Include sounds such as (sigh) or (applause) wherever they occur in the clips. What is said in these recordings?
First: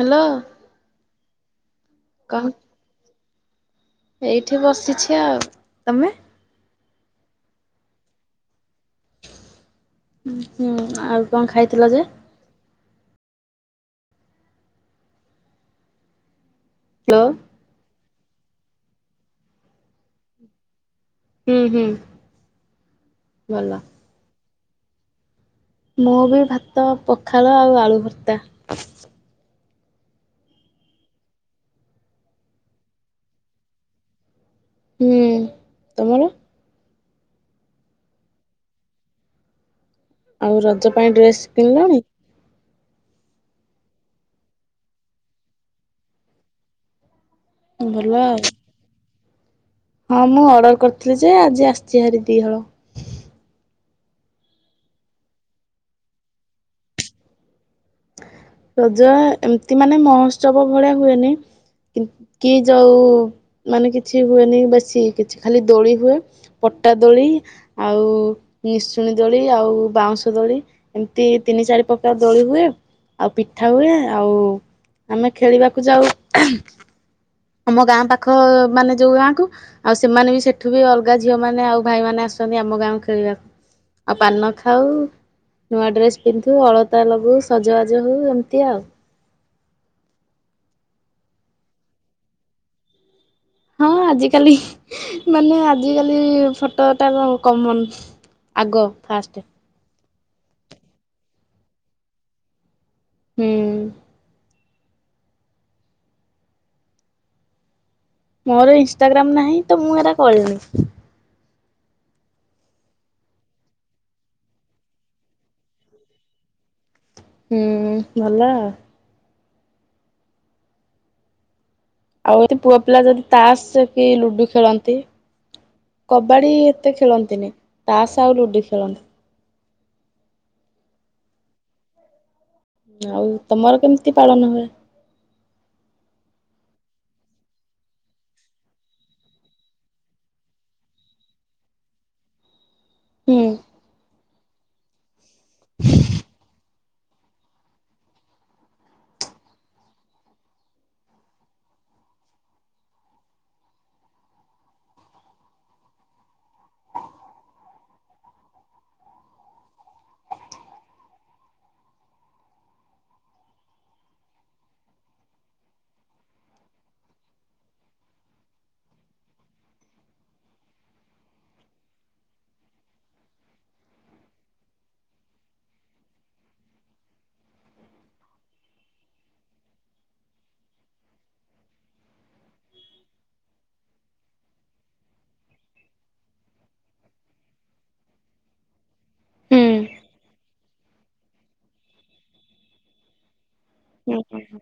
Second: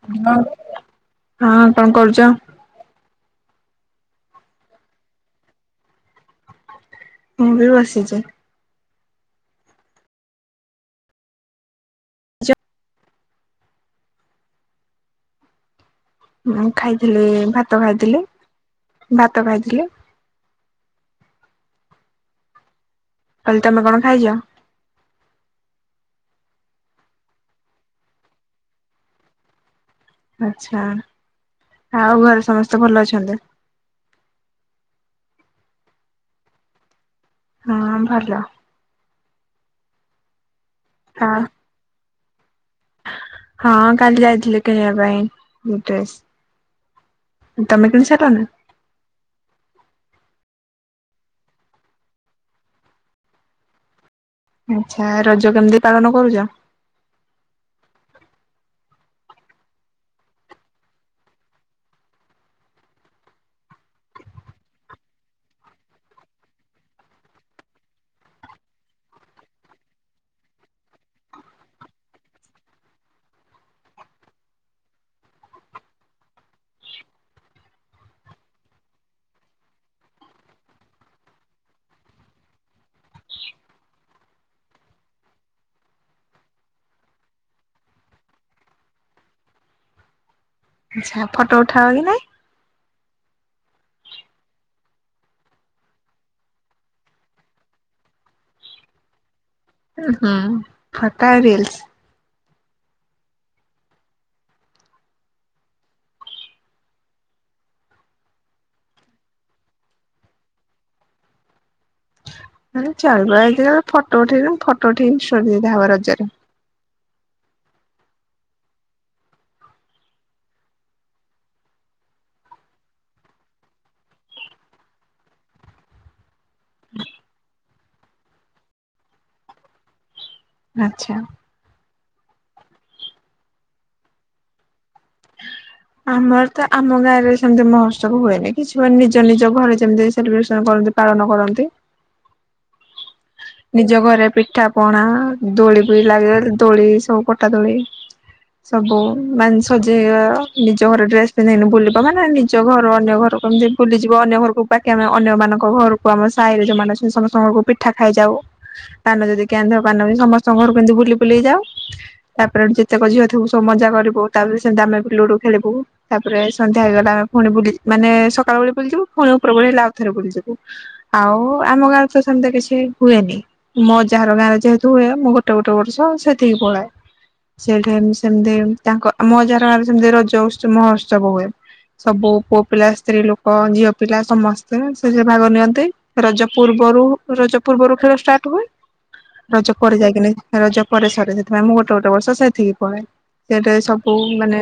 Hello ହଁ। କଣ କରୁଛ। ଏଇଠି ବସିଛି ଆଉ ତମେ ମୁଁ ବି ବସିଛି। ହୁଁ ହୁଁ ଆଉ କଣ ଖାଇଥିଲ ଯେ? ମୁଁ ଖାଇଥିଲି ହ୍ୟାଲୋ ଭାତ ଖାଇଥିଲି। ଭାତ ଖାଇଥିଲି। ହୁଁ ହୁଁ। କାଲି ଭଲ ତମେ କଣ ଖାଇଛ? ମୁଁ ବି ଭାତ ପଖାଳ ଆଉ ଆଳୁ ଭର୍ତ୍ତା। ଆଚ୍ଛା। ଆଉ ଘରେ ସମସ୍ତେ ଭଲ ଅଛନ୍ତି? ହୁଁ ତୁମର? ହଁ ଭଲ। ଆଉ ର ରଜ ପାଇଁ ହଁ ଡ୍ରେସ୍ କିଣିଲଣି? ହଁ କାଲି ଯାଇଥିଲି କିଣିବା ପାଇଁ ଡ୍ରେସ୍ । ତମେ ଭଲ ଆଉ କିଣିସାରିଲଣି? ହଁ ମୁଁ ଅର୍ଡ଼ର କରିଥିଲି ଯେ ଆଜି ଆସିଛି ଭାରି ଦି ହଳ। ଆଚ୍ଛା ରଜ କେମିତି ପାଳନ କରୁଚ? ରଜ ଏମିତି ମାନେ ମହୋଉତ୍ସବ ଭଳିଆ ହୁଏନି। କି କି ଯୋଉ ମାନେ କିଛି ହୁଏନି ବେଶୀ କିଛି ଖାଲି ଦୋଳି ହୁଏ। ପଟା ଦୋଳି, ଆଉ ନିଶୁଣୀ ଦୋଳି, ଆଉ ବାଉଁଶ ଦୋଳି ଏମିତି ତିନି ଚାରି ପ୍ରକାର ଦୋଳି ହୁଏ। ଆଉ ପିଠା ହୁଏ, ଆଉ ଆମେ ଖେଳିବାକୁ ଯାଉ। ଆମ ଗାଁ ପାଖ ମାନେ ଯୋଉ ଗାଁକୁ ଆଉ ସେମାନେ ବି ସେଠୁ ବି ଅଲଗା ଝିଅ ମାନେ ଆଉ ଭାଇ ମାନେ ଆସନ୍ତି ଆମ ଗାଁକୁ ଖେଳିବାକୁ। ଆଉ ପାନ ଖାଉ, ନୂଆ ଡ୍ରେସ୍ ପିନ୍ଧୁ, ଅଳତା ଲଗାଉ ସଜବାଜ ହଉ ଏମିତି ଆଉ। ଆଚ୍ଛା ଫଟୋ ଉଠାଅ କି ନାଇଁ? ହଁ ଆଜିକାଲି ମାନେ ଆଜିକାଲି ଫଟୋ ଟାର କମନ୍ ଆଗ ଫାଷ୍ଟ୍। ହୁଁ ଫୋଟୋ ଆଉ ରିଲ୍ସ । ହୁଁ। ମୋର ଇନଷ୍ଟାଗ୍ରାମ୍ ନାହିଁ ତ ମୁଁ ଏରା କରିନି। ମାନେ ଚଲବା ଏଇଦିନ ଫଟୋ ଉଠେଇନୁ ଫଟୋ ଉଠେଇ ସୁବିଧା ହବାର ରଜ ରେ। ହୁଁ ଭଲ। ଆଉ ଏଟି ପୁଅ ପିଲା ଯଦି ତାସ୍ କି ଲୁଡୁ଼ ଖେଳନ୍ତି। କ କବାଡ଼ି ଏତେ ଖେଳନ୍ତିନି। ତାସ୍ ଆଉ ଲୁଡୁ ଖେଳନ୍ତି। ଆଚ୍ଛା। ଆଉ ତମର କେମିତି ପାଳନ ହୁଏ? ଆମର ତ ଆମ ଗାଁରେ ସେମତି ମହୋଉତ୍ସବ ହୁଏନି। କିଛି ମାନେ ନିଜ ନିଜ ଘରେ ଯେମିତି ସେଲିବ୍ରେସନ୍ କରନ୍ତି ପାଳନ କରନ୍ତି। ହୁଁ ନିଜ ଘରେ ପି ପିଠାପଣା। ଦୋଳି ପୁଳି ଲାଗିଗଲେ ଦୋଳି ସବୁ ପଟା ଦୋଳି ସବୁ ମାନେ ସଜେଇବା ନିଜ ଘରେ ଡ୍ରେସ୍ ପିନ୍ଧିକିନି ବୁଲିବା। ମାନେ ନିଜ ଘର ଅନ୍ୟ ଘରକୁ କେମିତି ବୁଲିଯିବ। ଅନ୍ୟ ଘରକୁ ବାକି ଆମେ ଅନ୍ୟମାନଙ୍କ ଘରକୁ ଆମ ସାହିରେ ଯୋଉମାନେ ଅଛନ୍ତି। ସମସ୍ତଙ୍କ ଘରକୁ ପିଠା ଖାଇଯାଉ। ପାନ ଯଦି କିଏ ଆଣିଥିବ ପାନ ବି ସମସ୍ତଙ୍କ ଘର କୁ ଏମିତି ବୁଲି ବୁଲି ଯାଉ। ତାପରେ ଯେତେକ ଝିଅ ଥିବୁ ସବୁ ମଜା କରିବୁ। ତାପରେ ସେମିତି ଆମେ ଲୁଡୁ ଖେଳିବୁ। ତାପରେ ସନ୍ଧ୍ୟା ହେଇଗଲା ଆମେ ପୁଣି ବୁଲି ମାନେ ସକାଳୁ ବେଳେ ବୁଲିଯିବୁ ପୁଣି ଉପରବେଳି ହେଲେ ଆଉଥରେ ବୁଲିଯିବୁ। ଆଉ-ଉ-ଉ ଆମ ଗାଁରେ ତ ସେମିତି କିଛି ହୁଏନି ମୋ ଅଜା ଘର ଗାଁରେ ଯେହେତୁ ହୁଏ। ମୁଁ ଗୋଟେ ଗୋଟେ ବର୍ଷ ସେଠିକି ପଳାଏ। ସେଠି ସେମିତି ତାଙ୍କ ମୋ ଅଜା ଗାଁ ରେ ସେମତି ରଜ ଉ ମହୋଉତ୍ସବ ହୁଏ। ସବୁ ପୁଅ ପିଲା, ସ୍ତ୍ରୀ ଲୋକ, ଝିଅ ପିଲା ସମସ୍ତେ ସେଠି ଭାଗ ନିଅନ୍ତି। ରଜ ପୂର୍ବରୁ ରଜ ପୂର୍ବରୁ ଖେଳ ଷ୍ଟାର୍ଟ୍ ହୁଏ। ରଜ ପରେ ଯାଇକିନି ରଜ ପରେ ସରେ। ସେଥିପାଇଁ ମୁଁ ଗୋଟେ ଗୋଟେ ବର୍ଷ ସେଠିକି ପଳାଏ। ସେଟ୍ ସବୁ ହୁଁ ମାନେ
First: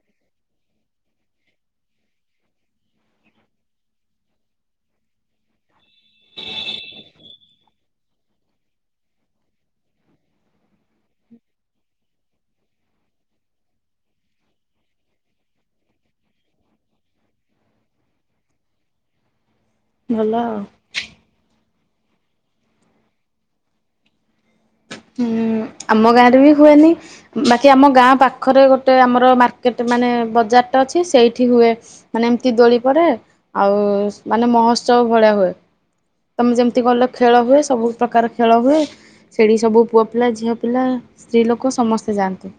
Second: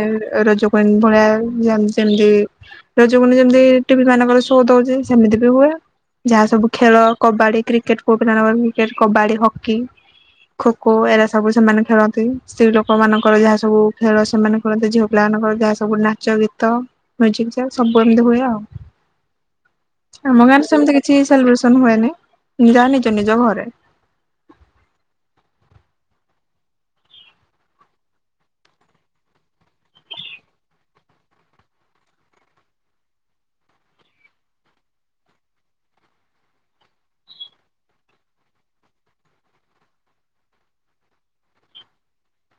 ରଜ ପା- ଭଳିଆ ଯେମିତି ସେମିତି ରଜ କ୍ୟୁଇନ୍ ଯେମତି ଟିଭି ମାନଙ୍କର ଶୋ ଦଉଛି, ସେମିତି ବି ହୁଏ। ଯାହା ସବୁ ଖେଳ କବାଡି଼, କ୍ରିକେଟ କ୍ରିକେଟ୍ ପୁଅ ପିଲାମାନଙ୍କ ର କ୍ରିକେଟ, କବାଡ଼ି, ହକି ଖୋ ଖୋ ଏରା ସବୁ ସେମାନେ ଖେଳନ୍ତି। ସ୍ତ୍ରୀ ଲୋକମାନଙ୍କର ଯାହା ସବୁ ଖେଳ ସେମାନେ ଖେଳନ୍ତି ଝିଅ ପିଲାମାନଙ୍କର ଯାହା ସବୁ ନାଚ ଗୀତ ମ୍ୟୁଜିକ୍ ଚେୟାର ସବୁ ଏମତି ହୁଏ ଆଉ ଭଲ ଆମ ଗାଁ ଆଉ ରେ ସେମିତି କିଛି ସେଲିବେ ହୁଏନି। ଯାହା ନିଜ ନିଜ ଘରେ। ହୁଁ ଆମ ଗାଁ ରେ ବି ହୁଏନି ବାକି ଆମ ଗାଁ ପାଖରେ ଗୋଟେ ଆମର ମାର୍କେଟ୍ ମାନେ ବଜାର ଟା ଅଛି ସେଇଠି ହୁଏ ମାନେ ଏମିତି ଦୋଳି ପରେ ଆଉ ମାନେ ମହୋଉତ୍ସବ ଭଳିଆ ହୁଏ ତମେ ଯେମିତି କହିଲ ଖେଳ ହୁଏ ସବୁ ପ୍ରକାର ଖେଳ ହୁଏ ସେଇଠି ସବୁ ପୁଅ ପିଲା ଝିଅ ପିଲା ସ୍ତ୍ରୀ ଲୋକ ସମସ୍ତେ ଯାଆନ୍ତି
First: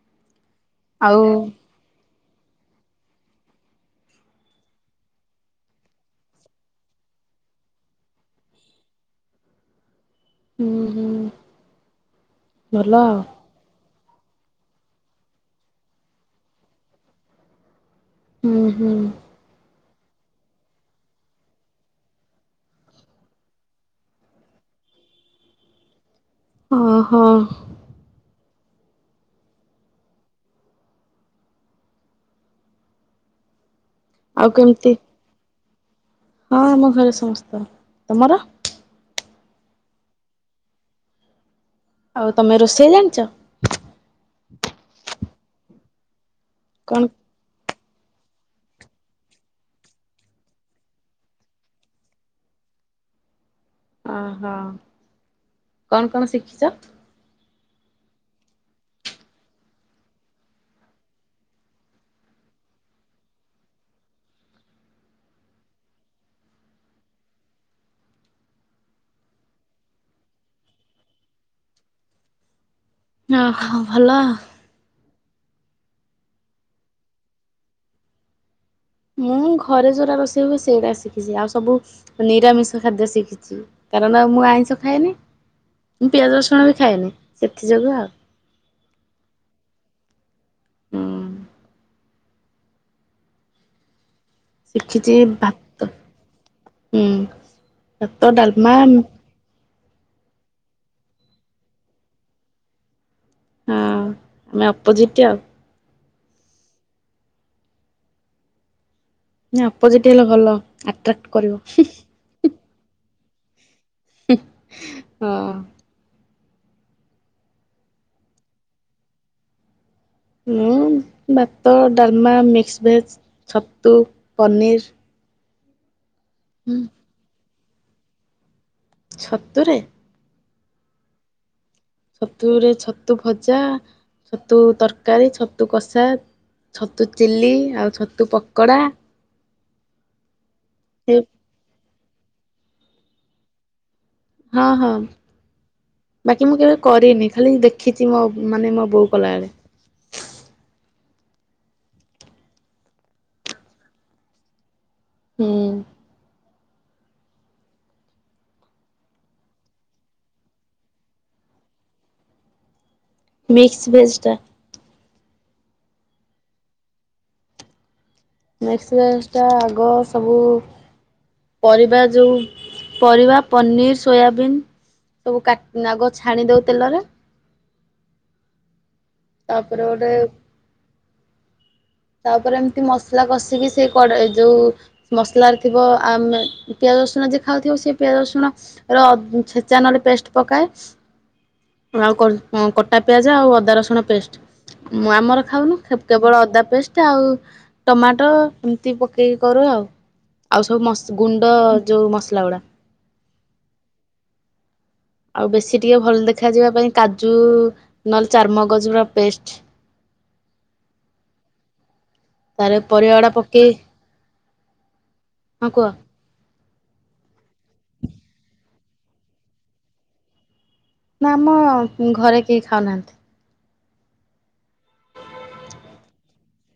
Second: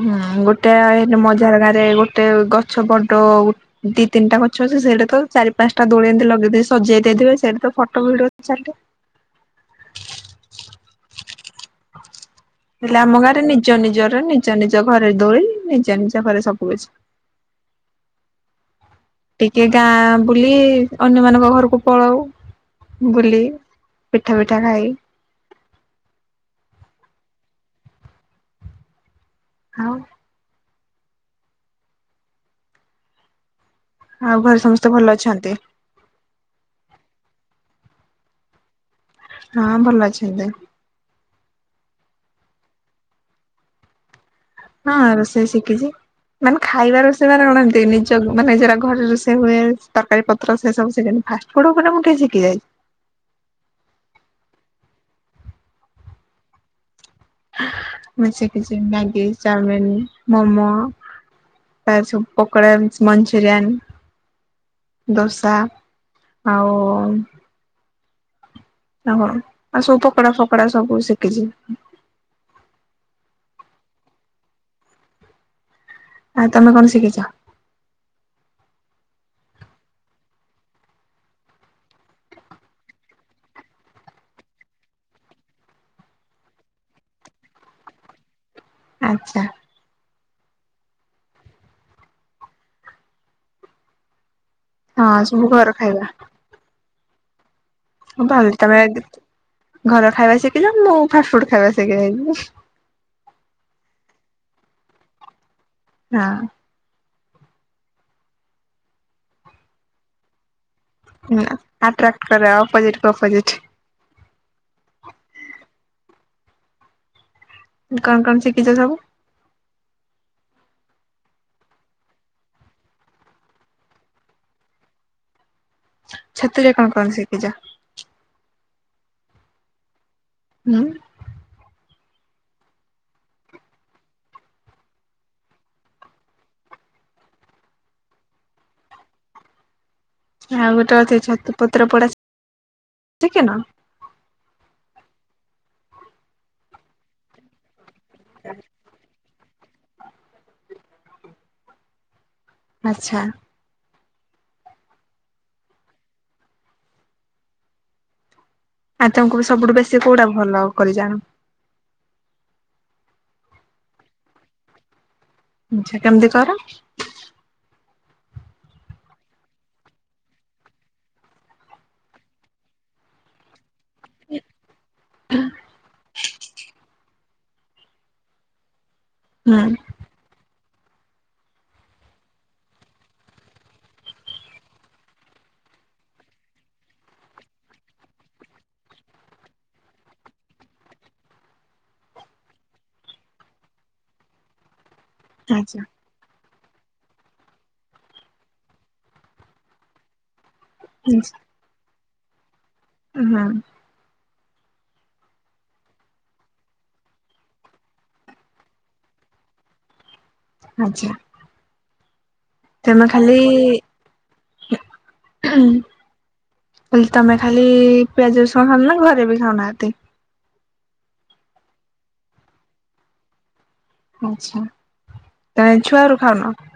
ହୁଁ ଗୋଟେ ଆଏ ଆଉ ମୋ ଜାଗାରେ ଗୋଟେ ଗଛ ପଟୁ। ଦି ତିନିଟା ଗଛ ଅଛି ସେଇଟା ତ ଚାରି ପାଞ୍ଚଟା ଦୋଳି ଏମିତି ଲଗେଇଦେଇ ସଜେଇ ଦେଇଥିବେ ସେଠି ତ ଫଟୋ ଭିଡିଓ ଚାଲେ ହୁଁ ହୁଁ ଭଲ ହେଲେ ଆଉ ଆମ ଗାଁ ରେ ନିଜ ନିଜର ନିଜ ନିଜ ଘରେ ଦୋଳି ନିଜ ନିଜ ଘରେ ସବୁ କିଛି। ହୁଁ ହୁଁ ଟିକେ ଗାଁ ବୁଲି ଅନ୍ୟମାନାନଙ୍କ ଘରକୁ ପଳାଉ ବୁଲି ପିଠା ପିଠା ଖାଇ ଓ ହୋ ହଉ ଆଉ ଘରେ ସମସ୍ତେ ଭଲ ଅଛନ୍ତି। ହଁ ଆମ ଘରେ ସମସ୍ତ ତମର? ହଁ ଭଲ ଅଛନ୍ତି। ଆଉ ତମେ ରୋଷେଇ ଜାଣିଛ? ହଁ ରୋଷେଇ ଶିଖିଛି। ମାନେ କଣ ଖାଇବା ରଷେଇ ମାନେ ବନାନ୍ତି। ସେ ନିଜ ମାନେ ଯାହା ଘରରେ ସେ ହୁଏ ତରକାରୀ ପତ୍ର ସେ ସବୁ କିଣେ ଫାଷ୍ଟଫୁଡ ମୁଁ ଟିକେ ଶିଖି ଯାଏ। ଓହୋ କଣ କଣ ଶିଖିଛ। ମି ସେ କିଛି ମ୍ୟାଗି ଚାଉମିିନ ମୋମୋ ତା ସବୁ ପକୋଡ଼ା ମଞ୍ଚୁରିଆନ୍ ଦୋସା ଆଉ ନା ହଁ ଆଉ ସବୁ ପକୋଡା ଫକୋଡା ସବୁ ଶିଖିଛି। ଓ ହୋ ଭଲ ଆଉ। ଆଉ ତମେ କଣ ଶିଖିଛ? ମୁଁ ଘରେ ଯେଉଁଟା ରୋଷେଇ ହୁଏ ସେଇଟା ଶିଖିଛି ଆଉ ସବୁ ନିରାମିଷ ଖାଦ୍ୟ ଶିଖିଛି କାରଣ ମୁଁ ଆଇଁଷ ଖାଏନି ମୁଁ ପିଆଜ ରସୁଣ ବି ଖାଏନି ସେଥିଯୋଗୁଁ ଆଉ। ଆଚ୍ଛା ହୁଁ ଶିଖିଛି ହଁ ସବୁ ଘର ଭାତ ଖାଇବା ହୁଁ ହଁ ଭାତ ଭଲ ଡାଲମା। ତମେ ଘର ଖାଇବା ଶିଖିଛ ମୁ ଫାଷ୍ଟ ଫୁଡ ଖାଇବା ଶିଖେଇଦେବି। ହଁ ଆମେ ଅପୋଜିଟ୍ ଆଉ ହଁ ନା ଅପୋଜିଟ ହେଲେ ଭଲ। ଆଟ୍ରାକ୍ଟ ନା କରିବ ଆଟ୍ରାକ୍ଟ କରେ ଅପୋଜିିଟ କ ଅପୋଜିଟ। ହଁ। କଣ କଣ ଶିଖିଛ ସବୁ। ମୁଁ ଭାତ ଡାଲମା ମିକ୍ସ ଭେଜ ଛତୁ ପନିର୍ ଛତୁରେ କଣ କଣ ଶିଖିଛ? ଛତୁରେ ହୁଁ। ଛତୁରେ ଛତୁ ଭଜା ଛତୁ ତରକାରୀ ଛତୁ କଷା ଛତୁ ଚିଲି ଆଉ ଛତୁ ପୋକଡା। ଆଉ ଗୋଟେ ଅଛି ଛତୁ ପତ୍ର ପଡା ଟିକେ ନା ହଁ ହଁ। ଖିଚି ମ ମାନେ ମ ବୋଉ କଲ ବେଳେ। ଆଚ୍ଛା। ହୁଁ। ଆଉ ତମକୁ ବି ସବୁଠୁ ବେଶୀ କୋଉଟା ଭଲ କରି ଜାଣ ମିକ୍ସ ଭେଜଟା। ଆଚ୍ଛା କେମିତି କର? ଟା ଆଗ ସବୁ ପରିବା ଯୋଉ ପରିବା ପନିର ସୋୟାବିନ୍ ସବୁ କାଟି ଆଗ ଛାଣି ଦଉ ତେଲରେ ହୁଁ ତାପରେ ଗୋଟେ। ତାପରେ ଏମିତି ମସଲା କଷିକି ସେଇ ଯୋଉ ମସଲାରେ ଥିବ ଆମେ ପିଆଜ ରସୁଣ ଯ ଖାଉଥିବ ସେ ପିଆଜ ରସୁଣ ର ଛେଚା ନଲେ ପେଷ୍ଟ ପକାଏ ଆଉ କଟା ପିଆଜ ଆଉ ଅଦା ରସୁଣ ପେଷ୍ଟ। ମୁଁ ଆମର ଖାଉନୁ ଆଚ୍ଛା କେବଳ ଅଦା ପେଷ୍ଟ ଆଉ ଟମାଟୋ ଏମିତି ପକେଇକି କରୁ ଆଉ ଆଉ ସବୁ ମସ ଗୁଣ୍ଡ ଯଉ ମସଲା ଗୁଡା ହୁଁ। ଆଉ ବେଶୀ ଟିକେ ଭଲ ଦେଖାଯିବା ପାଇଁ କାଜୁ ନହେଲେ ଚାର୍ମଗଜୁର ପେଷ୍ଟ। ଆଚ୍ଛା। ତାର ତମେ ପରିବା ଗୁଡା ଖାଲି ପକେଇ ହଁ କୁହ। ତମେ ଖାଲି ପିଆଜ ରସୁଣ ଖାଉ ନା ଘରେ ବି ଖାଉନାହାନ୍ତି। ନା ଆମ ଘରେ କେହି ଖାଉନାହାନ୍ତି। ଆଚ୍ଛା ତା ଛୁଆ ରୁ ଖାଉ ନ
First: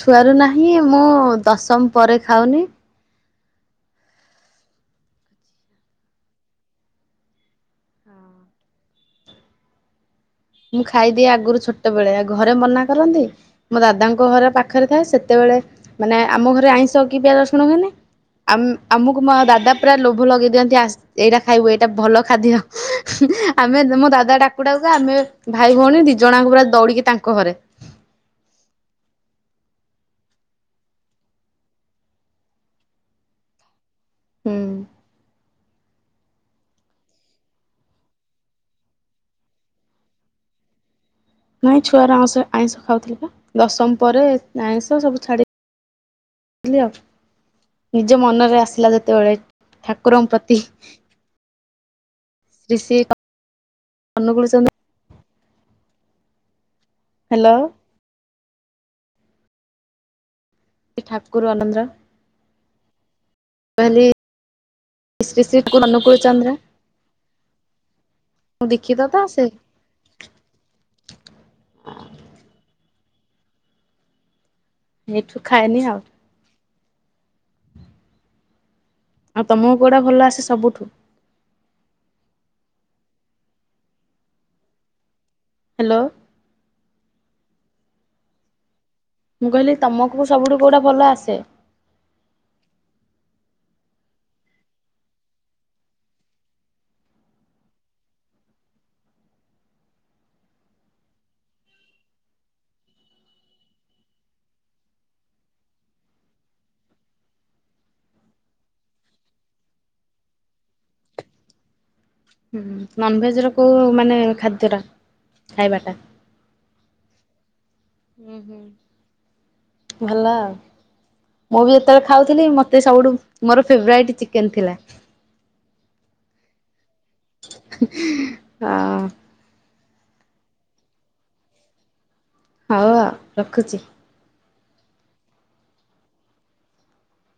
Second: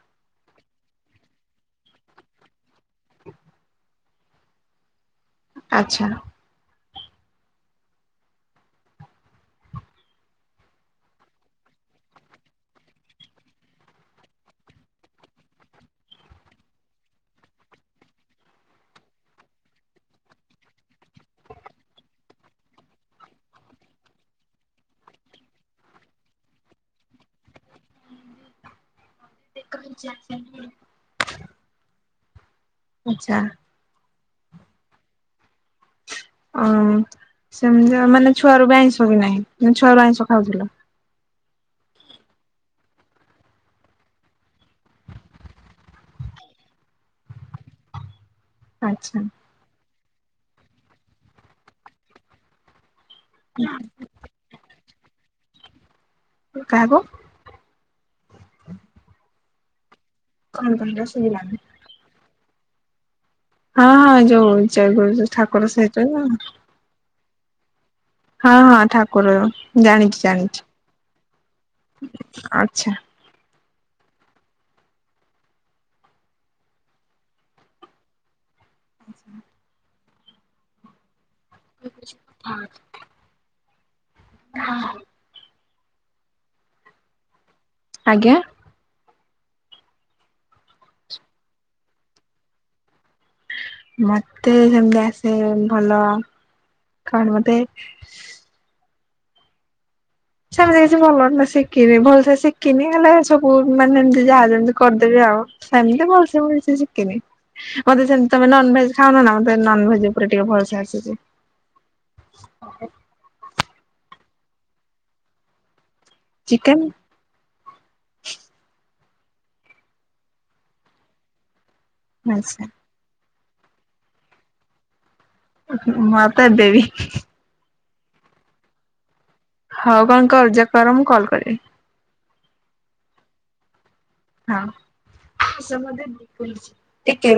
ଛୁଆରୁ ନାହିଁ ମୁଁ ଦଶମ ପରେ ଖାଉନି (unintelligible) ଆଚ୍ଛା। ମୁଁ ଖାଇଦିଏ ଆଗରୁ ଛୋଟ ବେଳେ ଆ ଘରେ ମନା କରନ୍ତି ମୋ ଦାଦାଙ୍କ ଘର ପାଖରେ ଥାଏ ସେତେବେଳେ ମାନେ ଆମ ଘରେ ଆଇଁଷ କି ପିଆଜ ଶୁଣୁ ହୁନି ଆମକୁ ଦାଦା ପୁରା ଲୋଭ ଲଗେଇ ଦିଅନ୍ତି ଆ ଏଇଟା ଖାଇବୁ ଏଇଟା ଭଲ ଖାଦ୍ୟ ଆମେ ମୋ ଦାଦା ଡାକୁ ଡାକୁ ଆମେ ଭାଇ ଭଉଣୀ ଦି ଜଣଙ୍କୁ ପୁରା ଦୌଡିକି ତାଙ୍କ ଘରେ (unintelligible) ଆଚ୍ଛା। ହୁଁ। ଅ ସେମିତି ମାନେ ଛୁଆରୁ ବି ଆଇଁଷ କି ନାହିଁ ଛୁଆ ର ଆଇଁଷ ଖାଉଥିଲ। ନାଇଁ ଛୁଆର ଆଁଷ ଆଇଁଷ ଖାଉଥିଲ ବା ଦଶମ ପରେ ଆଇଁଷ ସବୁ ଛାଡିଥିଲି ଆଉ ଜ ମନରେ ଆସିଲା ଆଚ୍ଛା। ଯେତେବେଳେ ଠାକୁରଙ୍କ ପ୍ରତି ଶ୍ରୀ ଶ ଅନୁଗୁଳ ସ କାହାକୁ। ହ୍ୟାଲୋ। (inaudible) କଣ କହିଲ ଠାକୁର ଶୁଭିଲାନି। ଆନନ୍ଦର ହଁ ହଁ ଯୋଉ ଜୟଗୁରୁଜ ଶ୍ରୀ ଶ୍ରୀ ଠାକୁର ସେହିଟ ଅନୁକୂଳ ଚନ୍ଦ୍ର ହଁ ମୁଁ ହଁ ଦୀକ୍ଷିତ ତ ଠାକୁର ସେ ଜାଣିଛି ଜାଣିଛି ଆଚ୍ଛା। ଏଇଠୁ ଖାଇନି ଆଉ ଆଉ ତମୁ କୁଆଡେ ଭଲ ଆସେ ସବୁଠୁ ଥା ହଁ। ହ୍ୟାଲୋ। ଆଜ୍ଞା। ମୁଁ କହିଲି ତମକୁ ସବୁଠୁ କୋଉଟା ଭଲ ଆସେ। ମତେ ସେମିତି ଆସେ ଭଲ କଣ ମତେ ସେମିତି କିଛି ଭଲ ନା ଶିଖିନି ଭଲସେ ଶିଖିନି ହେଲେ ସବୁ ମାନେ ଏମିତି ଯାହା ଯେମତି କରିଦେବି ଆଉ ସେମିତି ଭଲସ ଶିଖିନି ମତେ ସେମତି ତମେ ନନଭେଜ ଖାଉନ ନା ମତେ ନନଭେଜ ଉପରେ ଟିକେ ଭଲସେ ଆସିଛି। ହୁଁ ନନଭେଜ ର କୋ ମାନେ ଖାଦ୍ୟ ଟା ଖାଇବା ଟା ଚିକେନ। ହୁଁ ହୁଁ। ଭଲ ମୁଁ ବି ଏତେ ତବେଳେ ମାଛ ଖାଉଥିଲି ମତେ ସବୁଠୁ ମୋର ଫେବରାଇଟ ଚିକେନ ଥିଲା। ମତେ ବି। ହଁ। ହଉ କଣ କର ଯ କର ମୁଁ କଲ କରିବି। ହଉ ରଖୁଛି। ହଁ କେ